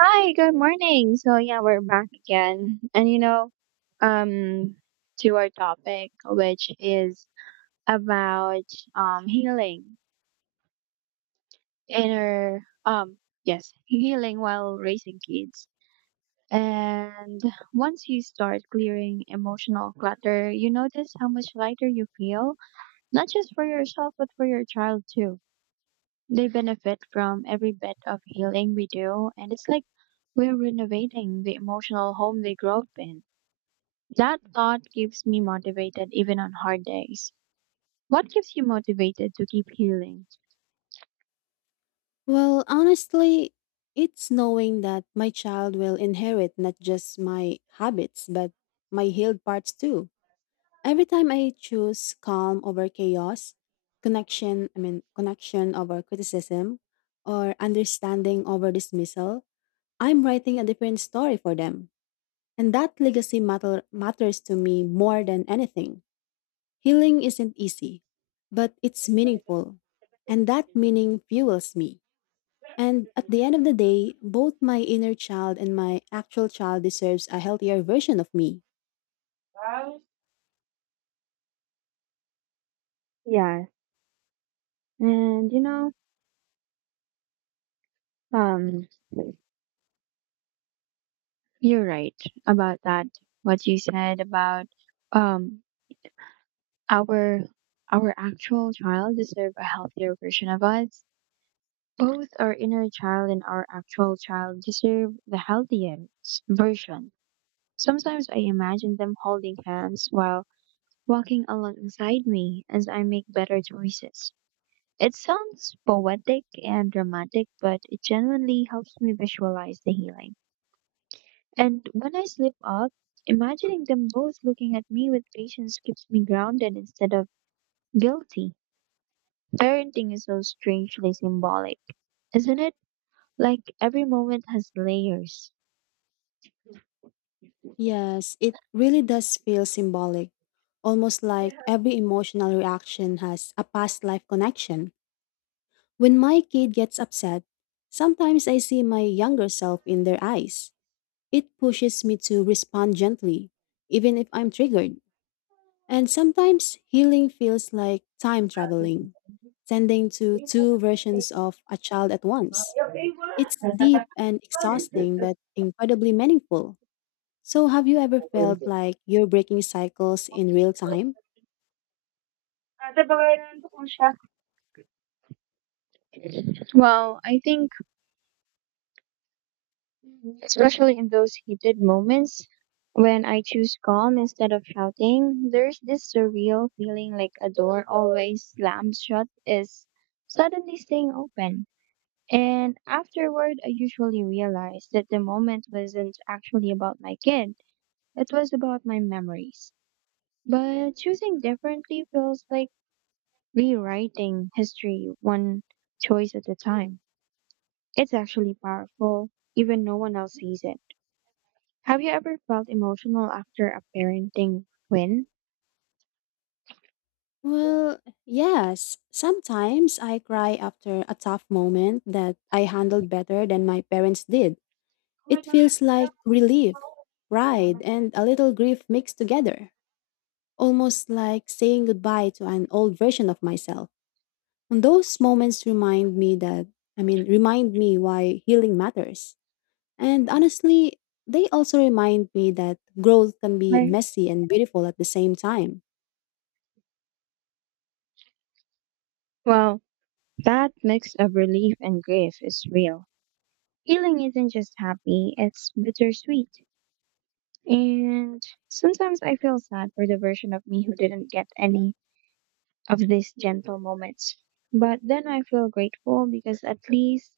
Hi, good morning. So yeah, we're back again. Um to our topic, which is about healing inner yes, healing while raising kids. And once you start clearing emotional clutter, you notice how much lighter you feel, not just for yourself but for your child too. They benefit from every bit of healing we do, and it's like we're renovating the emotional home they grew up in. That thought keeps me motivated even on hard days. What keeps you motivated to keep healing? Well, honestly, it's knowing that my child will inherit not just my habits, but my healed parts too. Every time I choose calm over chaos, connection over criticism, or understanding over dismissal, I'm writing a different story for them. And that matters to me more than anything. Healing isn't easy, but it's meaningful. And that meaning fuels me. And at the end of the day, both my inner child and my actual child deserves a healthier version of me. Yes. And you know, um, You're right about that. What you said about um our our actual child deserve a healthier version of us. Both our inner child and our actual child deserve the healthiest version. Sometimes I imagine them holding hands while walking alongside me as I make better choices. It sounds poetic and dramatic, but it genuinely helps me visualize the healing. And when I slip up, imagining them both looking at me with patience keeps me grounded instead of guilty. Parenting is so strangely symbolic, isn't it? Like every moment has layers. Yes, it really does feel symbolic, almost like every emotional reaction has a past life connection. When my kid gets upset, sometimes I see my younger self in their eyes. It pushes me to respond gently, even if I'm triggered. And sometimes healing feels like time traveling, tending to two versions of a child at once. It's deep and exhausting, but incredibly meaningful. So, have you ever felt like you're breaking cycles in real time? Well, I think, especially in those heated moments, when I choose calm instead of shouting, there's this surreal feeling like a door always slammed shut is suddenly staying open. And afterward, I usually realize that the moment wasn't actually about my kid, it was about my memories. But choosing differently feels like rewriting history one choice at a time. It's actually powerful, even no one else sees it. Have you ever felt emotional after a parenting win? Well, yes. Sometimes I cry after a tough moment that I handled better than my parents did. It feels like relief, pride, and a little grief mixed together, almost like saying goodbye to an old version of myself. And those moments remind me that, remind me why healing matters. And honestly, they also remind me that growth can be Right. messy and beautiful at the same time. Well, that mix of relief and grief is real. Healing isn't just happy, it's bittersweet. And sometimes I feel sad for the version of me who didn't get any of these gentle moments. But then I feel grateful because at least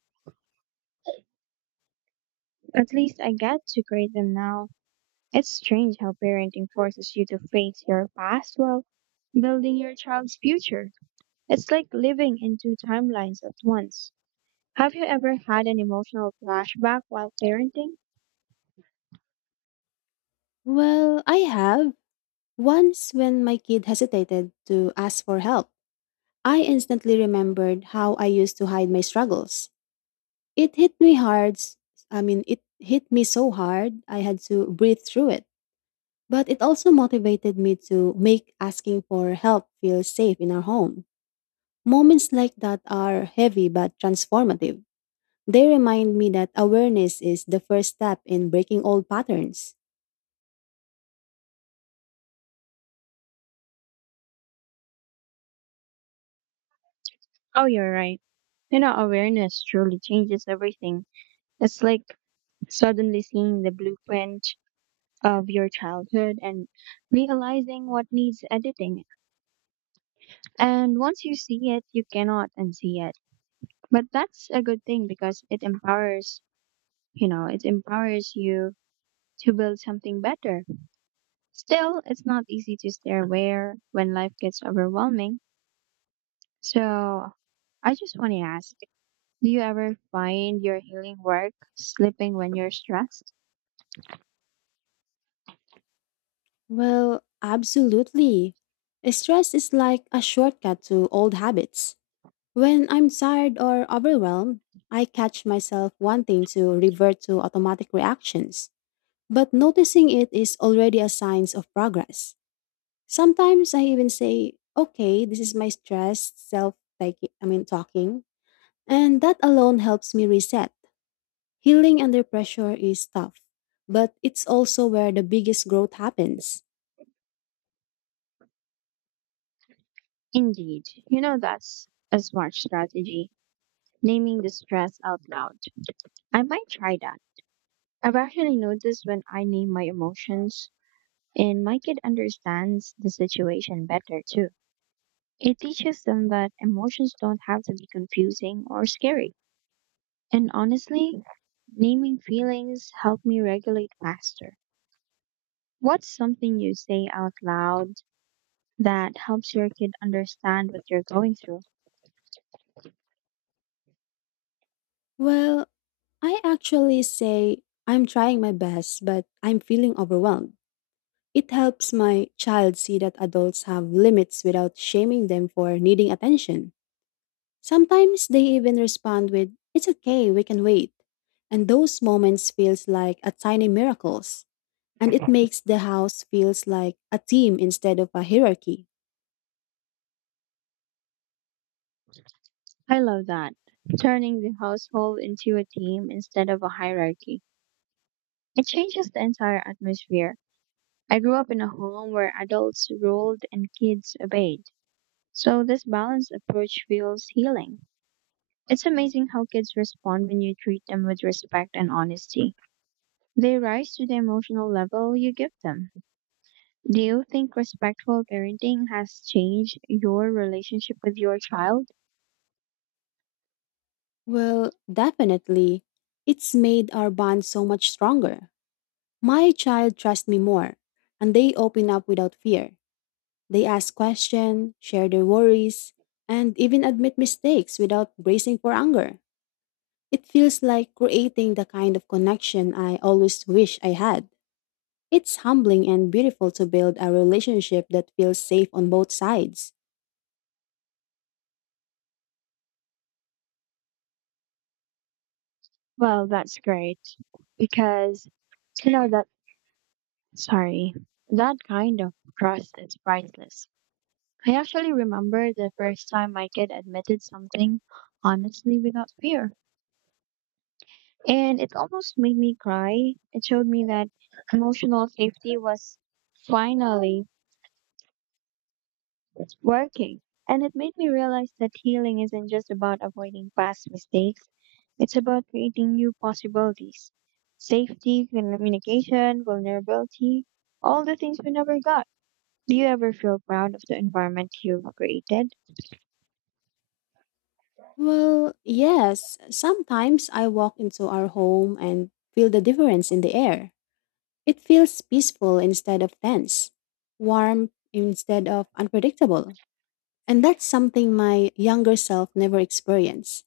at least I get to create them now. It's strange how parenting forces you to face your past while building your child's future. It's like living in two timelines at once. Have you ever had an emotional flashback while parenting? Well, I have. Once, when my kid hesitated to ask for help, I instantly remembered how I used to hide my struggles. It hit me hard. It hit me so hard, I had to breathe through it. But it also motivated me to make asking for help feel safe in our home. Moments like that are heavy but transformative. They remind me that awareness is the first step in breaking old patterns. Oh, you're right. You know, awareness truly changes everything. It's like suddenly seeing the blueprint of your childhood and realizing what needs editing. And once you see it, you cannot unsee it. But that's a good thing because it empowers it empowers you to build something better. Still, it's not easy to stay aware when life gets overwhelming. So, I just want to ask, do you ever find your healing work slipping when you're stressed? Well, absolutely. Stress is like a shortcut to old habits. When I'm tired or overwhelmed, I catch myself wanting to revert to automatic reactions. But noticing it is already a sign of progress. Sometimes I even say, okay, this is my stress, self, talking. And that alone helps me reset. Healing under pressure is tough, but it's also where the biggest growth happens. Indeed. You know, that's a smart strategy, naming the stress out loud. I might try that. I've actually noticed when I name my emotions, and my kid understands the situation better too. It teaches them that emotions don't have to be confusing or scary. And honestly, naming feelings helped me regulate faster. What's something you say out loud that helps your kid understand what you're going through? Well, I actually say I'm trying my best, but I'm feeling overwhelmed. It helps my child see that adults have limits without shaming them for needing attention. Sometimes they even respond with, "It's okay, we can wait." And those moments feels like a tiny miracles, and it makes the house feels like a team instead of a hierarchy. I love that. Turning the household into a team instead of a hierarchy. It changes the entire atmosphere. I grew up in a home where adults ruled and kids obeyed. So this balanced approach feels healing. It's amazing how kids respond when you treat them with respect and honesty. They rise to the emotional level you give them. Do you think respectful parenting has changed your relationship with your child? Well, definitely. It's made our bond so much stronger. My child trusts me more, and they open up without fear. They ask questions, share their worries, and even admit mistakes without bracing for anger. It feels like creating the kind of connection I always wish I had. It's humbling and beautiful to build a relationship that feels safe on both sides. Well, that's great because you know that sorry, that kind of trust is priceless. I actually remember the first time my kid admitted something honestly without fear. And it almost made me cry. It showed me that emotional safety was finally working. And it made me realize that healing isn't just about avoiding past mistakes, it's about creating new possibilities. Safety, communication, vulnerability, all the things we never got. Do you ever feel proud of the environment you've created? Well, yes, sometimes I walk into our home and feel the difference in the air. It feels peaceful instead of tense, warm instead of unpredictable. And that's something my younger self never experienced.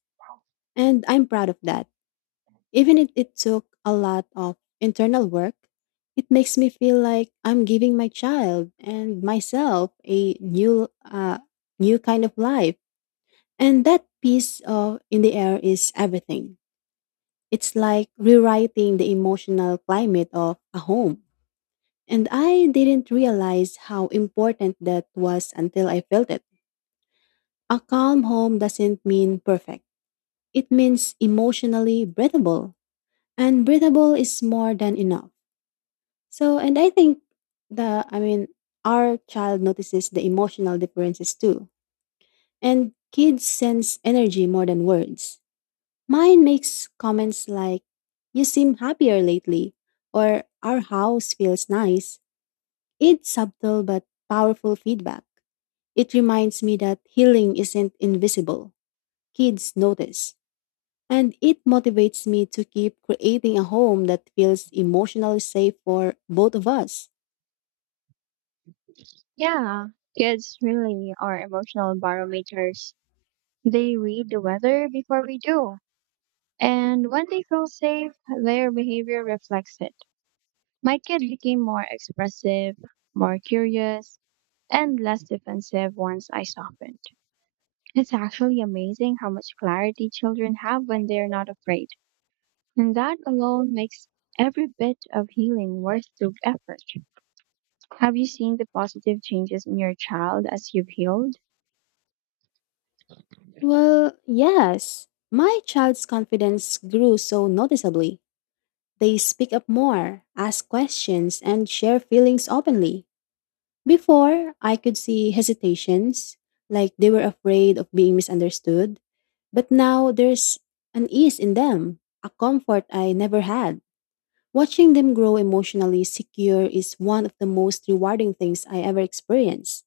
And I'm proud of that. Even if it took a lot of internal work, it makes me feel like I'm giving my child and myself a new kind of life. And that piece of in the air is everything. It's like rewriting the emotional climate of a home. And I didn't realize how important that was until I felt it. A calm home doesn't mean perfect, it means emotionally breathable. And breathable is more than enough. So, and I think the, I mean, our child notices the emotional differences too. And kids sense energy more than words. Mine makes comments like, You seem happier lately, or Our house feels nice. It's subtle but powerful feedback. It reminds me that healing isn't invisible. Kids notice. And it motivates me to keep creating a home that feels emotionally safe for both of us. Yeah, kids really are emotional barometers. They read the weather before we do. And when they feel safe, their behavior reflects it. My kid became more expressive, more curious, and less defensive once I softened. It's actually amazing how much clarity children have when they're not afraid. And that alone makes every bit of healing worth the effort. Have you seen the positive changes in your child as you've healed? Well, yes. My child's confidence grew so noticeably. They speak up more, ask questions, and share feelings openly. Before, I could see hesitations, like they were afraid of being misunderstood. But now there's an ease in them, a comfort I never had. Watching them grow emotionally secure is one of the most rewarding things I ever experienced.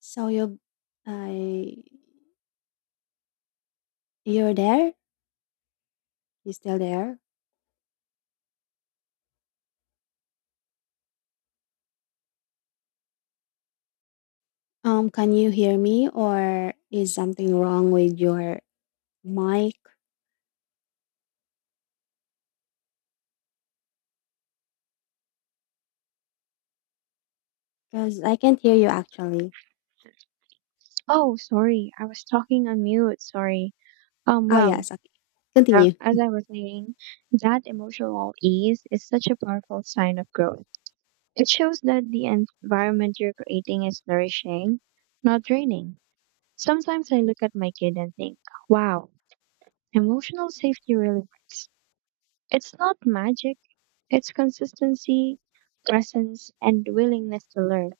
So I, you're there. You still there? Can you hear me, or is something wrong with your mic? Because I can't hear you actually. Oh, sorry, I was talking on mute, sorry. Oh Well. yes, okay. So, Continue. as I was saying, that emotional ease is such a powerful sign of growth. It shows that the environment you're creating is nourishing, not draining. Sometimes I look at my kid and think, wow, emotional safety really works. It's not magic, it's consistency, presence, and willingness to learn.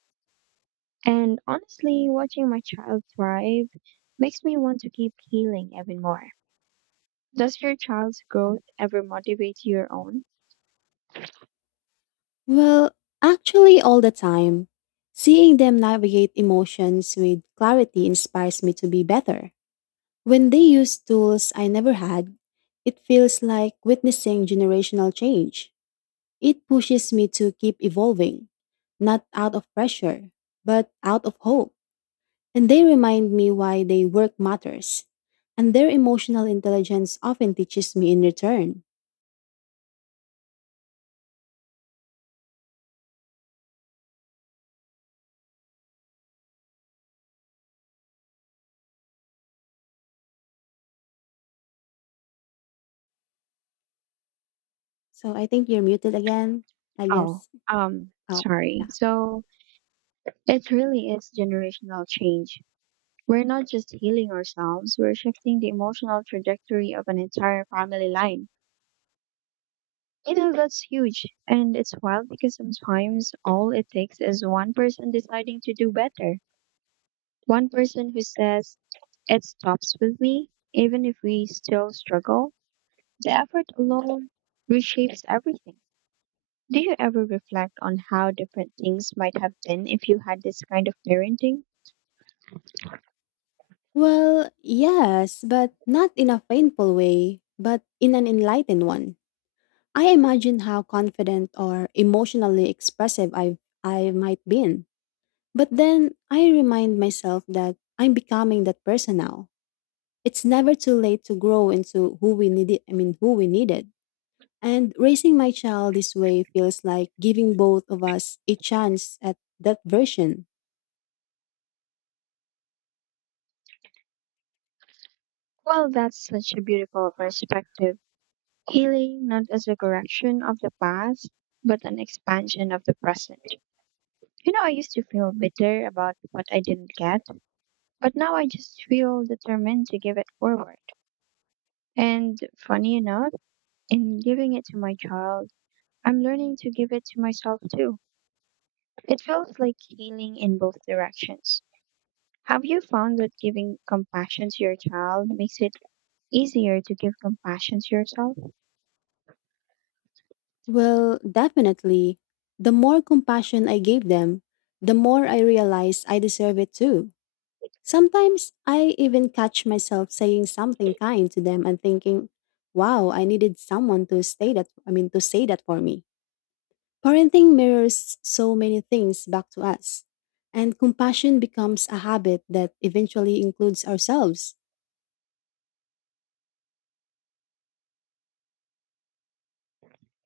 And honestly, watching my child thrive makes me want to keep healing even more. Does your child's growth ever motivate your own? Well, actually, all the time, seeing them navigate emotions with clarity inspires me to be better. When they use tools I never had, it feels like witnessing generational change. It pushes me to keep evolving, not out of pressure, but out of hope. And they remind me why they work matters. And their emotional intelligence often teaches me in return. So I think you're muted again, I Oh, guess. Oh, sorry. yeah. So it really is generational change. We're not just healing ourselves, we're shifting the emotional trajectory of an entire family line. You know, that's huge. And it's wild because sometimes all it takes is one person deciding to do better. One person who says, it stops with me, even if we still struggle. The effort alone reshapes everything. Do you ever reflect on how different things might have been if you had this kind of parenting? Well, yes, but not in a painful way, but in an enlightened one. I imagine how confident or emotionally expressive I might been. But then I remind myself that I'm becoming that person now. It's never too late to grow into who we needed. And raising my child this way feels like giving both of us a chance at that version. Well, that's such a beautiful perspective. Healing not as a correction of the past, but an expansion of the present. You know, I used to feel bitter about what I didn't get, but now I just feel determined to give it forward. And funny enough, in giving it to my child, I'm learning to give it to myself too. It feels like healing in both directions. Have you found that giving compassion to your child makes it easier to give compassion to yourself? Well, definitely, the more compassion I gave them, the more I realized I deserve it too. Sometimes I even catch myself saying something kind to them and thinking, wow, I needed someone to stay that I mean to say that for me. Parenting mirrors so many things back to us. And compassion becomes a habit that eventually includes ourselves.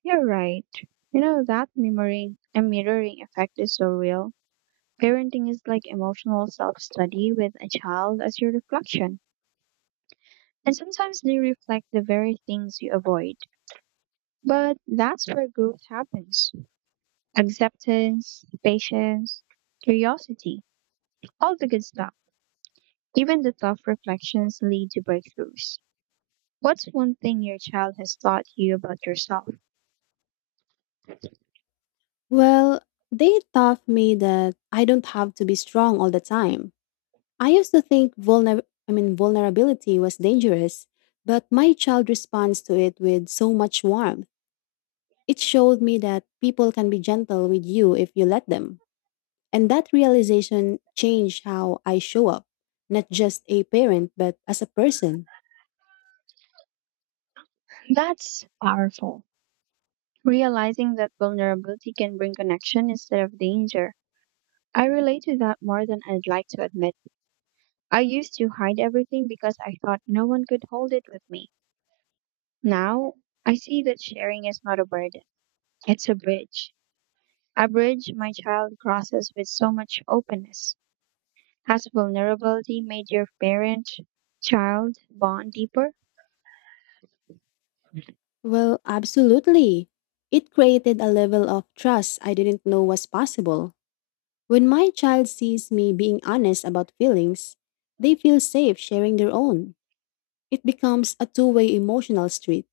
You're right. You know, that mirroring effect is so real. Parenting is like emotional self study with a child as your reflection. And sometimes they reflect the very things you avoid. But that's where growth happens, acceptance, patience, curiosity, all the good stuff. Even the tough reflections lead to breakthroughs. What's one thing your child has taught you about yourself? Well, they taught me that I don't have to be strong all the time. I used to think vulnerability was dangerous, but my child responds to it with so much warmth. It showed me that people can be gentle with you if you let them. And that realization changed how I show up, not just a parent, but as a person. That's wow. Realizing that vulnerability can bring connection instead of danger. I relate to that more than I'd like to admit. I used to hide everything because I thought no one could hold it with me. Now, I see that sharing is not a burden, it's a bridge. A bridge my child crosses with so much openness. Has vulnerability made your parent child bond deeper? Well, absolutely. It created a level of trust I didn't know was possible. When my child sees me being honest about feelings, they feel safe sharing their own. It becomes a two-way emotional street.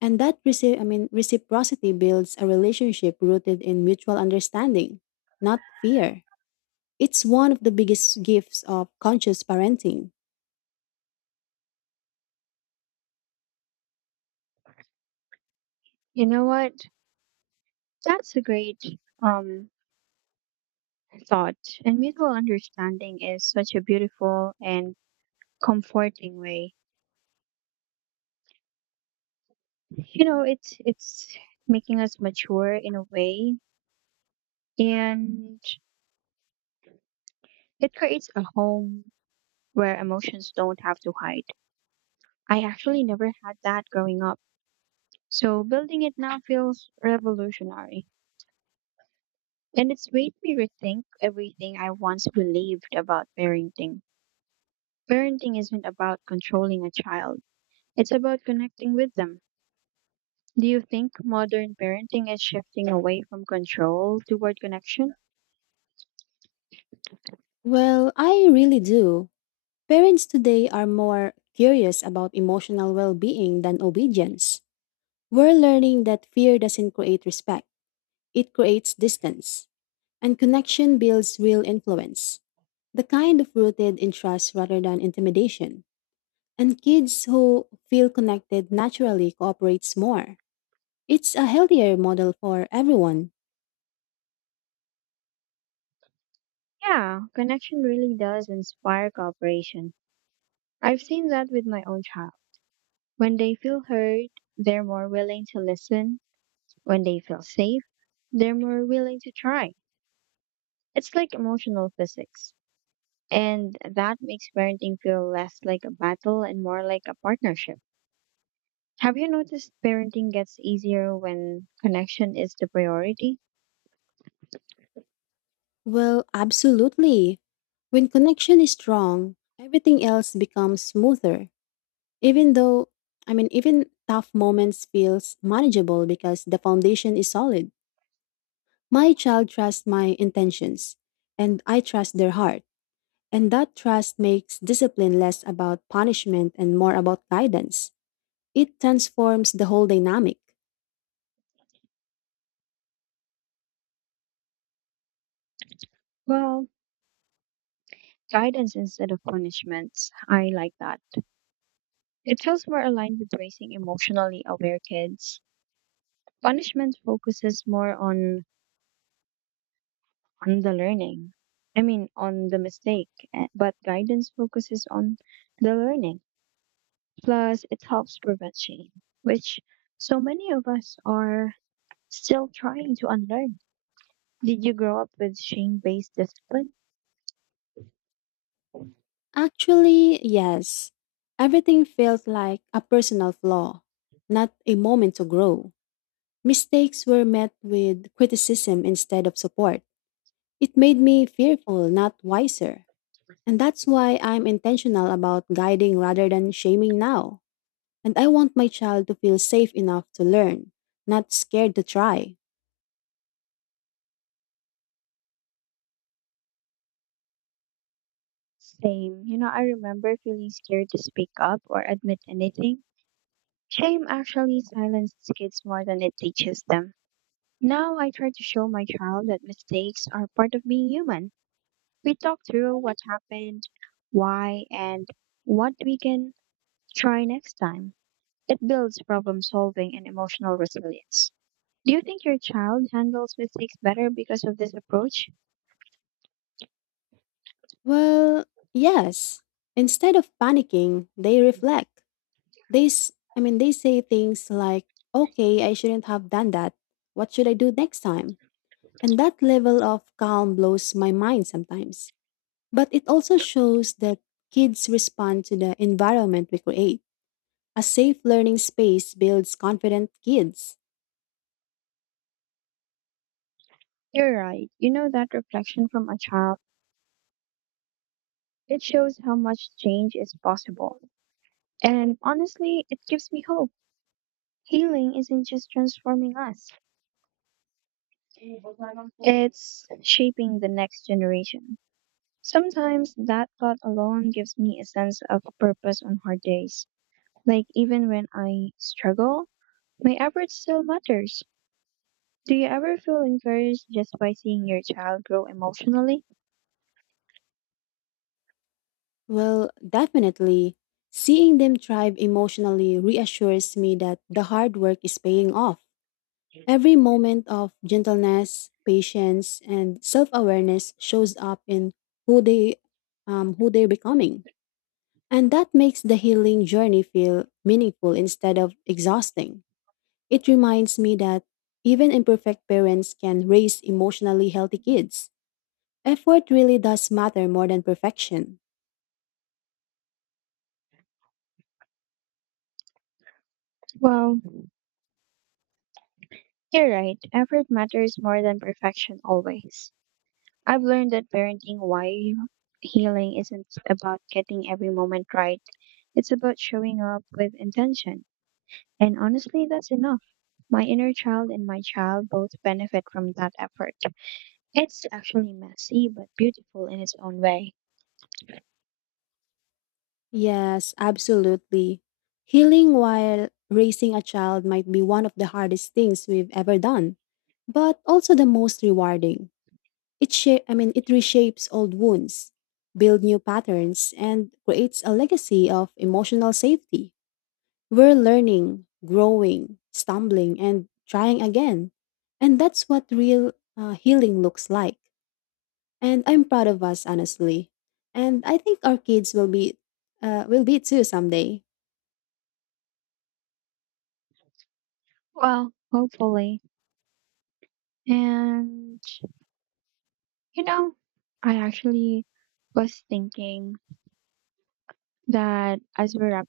And that reciprocity builds a relationship rooted in mutual understanding, not fear. It's one of the biggest gifts of conscious parenting. You know what? That's a great um thought. And mutual understanding is such a beautiful and comforting way. You know, it's making us mature in a way, and it creates a home where emotions don't have to hide. I actually never had that growing up. So building it now feels revolutionary. And it's made me rethink everything I once believed about parenting. Parenting isn't about controlling a child, it's about connecting with them. Do you think modern parenting is shifting away from control toward connection? Well, I really do. Parents today are more curious about emotional well being than obedience. We're learning that fear doesn't create respect, it creates distance, and connection builds real influence. The kind of rooted in trust rather than intimidation. And kids who feel connected naturally cooperates more. It's a healthier model for everyone. Yeah, connection really does inspire cooperation. I've seen that with my own child. When they feel heard, they're more willing to listen. When they feel safe, they're more willing to try. It's like emotional physics. And that makes parenting feel less like a battle and more like a partnership. Have you noticed parenting gets easier when connection is the priority? Well, absolutely. When connection is strong, everything else becomes smoother. Even though, I mean, Even tough moments feels manageable because the foundation is solid. My child trusts my intentions and I trust their heart. And that trust makes discipline less about punishment and more about guidance. It transforms the whole dynamic. Well, guidance instead of punishments. I like that. It feels more aligned with raising emotionally aware kids. Punishment focuses more on the learning. I mean, on the mistake, eh, but guidance focuses on the learning. Plus, it helps prevent shame, which so many of us are still trying to unlearn. Did you grow up with shame based discipline? Actually, yes. Everything felt like a personal flaw, not a moment to grow. Mistakes were met with criticism instead of support. It made me fearful, not wiser. And that's why I'm intentional about guiding rather than shaming now. And I want my child to feel safe enough to learn, not scared to try. Same. You know, I remember feeling scared to speak up or admit anything. Shame actually silences kids more than it teaches them. Now I try to show my child that mistakes are part of being human. We talk through what happened, why, and what we can try next time. It builds problem solving and emotional resilience. Do you think your child handles mistakes better because of this approach? Well, yes. Instead of panicking, they reflect. They say things like, okay, I shouldn't have done that. What should I do next time? And that level of calm blows my mind sometimes. But it also shows that kids respond to the environment we create. A safe learning space builds confident kids. You're right. You know, that reflection from a child, it shows how much change is possible. And honestly, it gives me hope. Healing isn't just transforming us, it's shaping the next generation. Sometimes that thought alone gives me a sense of purpose on hard days. Like even when I struggle, my effort still matters. Do you ever feel encouraged just by seeing your child grow emotionally? Well, definitely. Seeing them thrive emotionally reassures me that the hard work is paying off. Every moment of gentleness, patience, and self awareness shows up in who they who they're becoming. And that makes the healing journey feel meaningful instead of exhausting. It reminds me that even imperfect parents can raise emotionally healthy kids. Effort really does matter more than perfection. Well, you're right, effort matters more than perfection always. I've learned that parenting while healing isn't about getting every moment right, it's about showing up with intention. And honestly, that's enough. My inner child and my child both benefit from that effort. It's actually messy, but beautiful in its own way. Yes, absolutely. Healing while raising a child might be one of the hardest things we've ever done, but also the most rewarding. It shape I mean it reshapes old wounds, build new patterns and creates a legacy of emotional safety. We're learning, growing, stumbling, and trying again. And that's what real healing looks like. And I'm proud of us, honestly. And I think our kids will be too someday. Well, hopefully. And, you know, I actually was thinking that as we're wrapping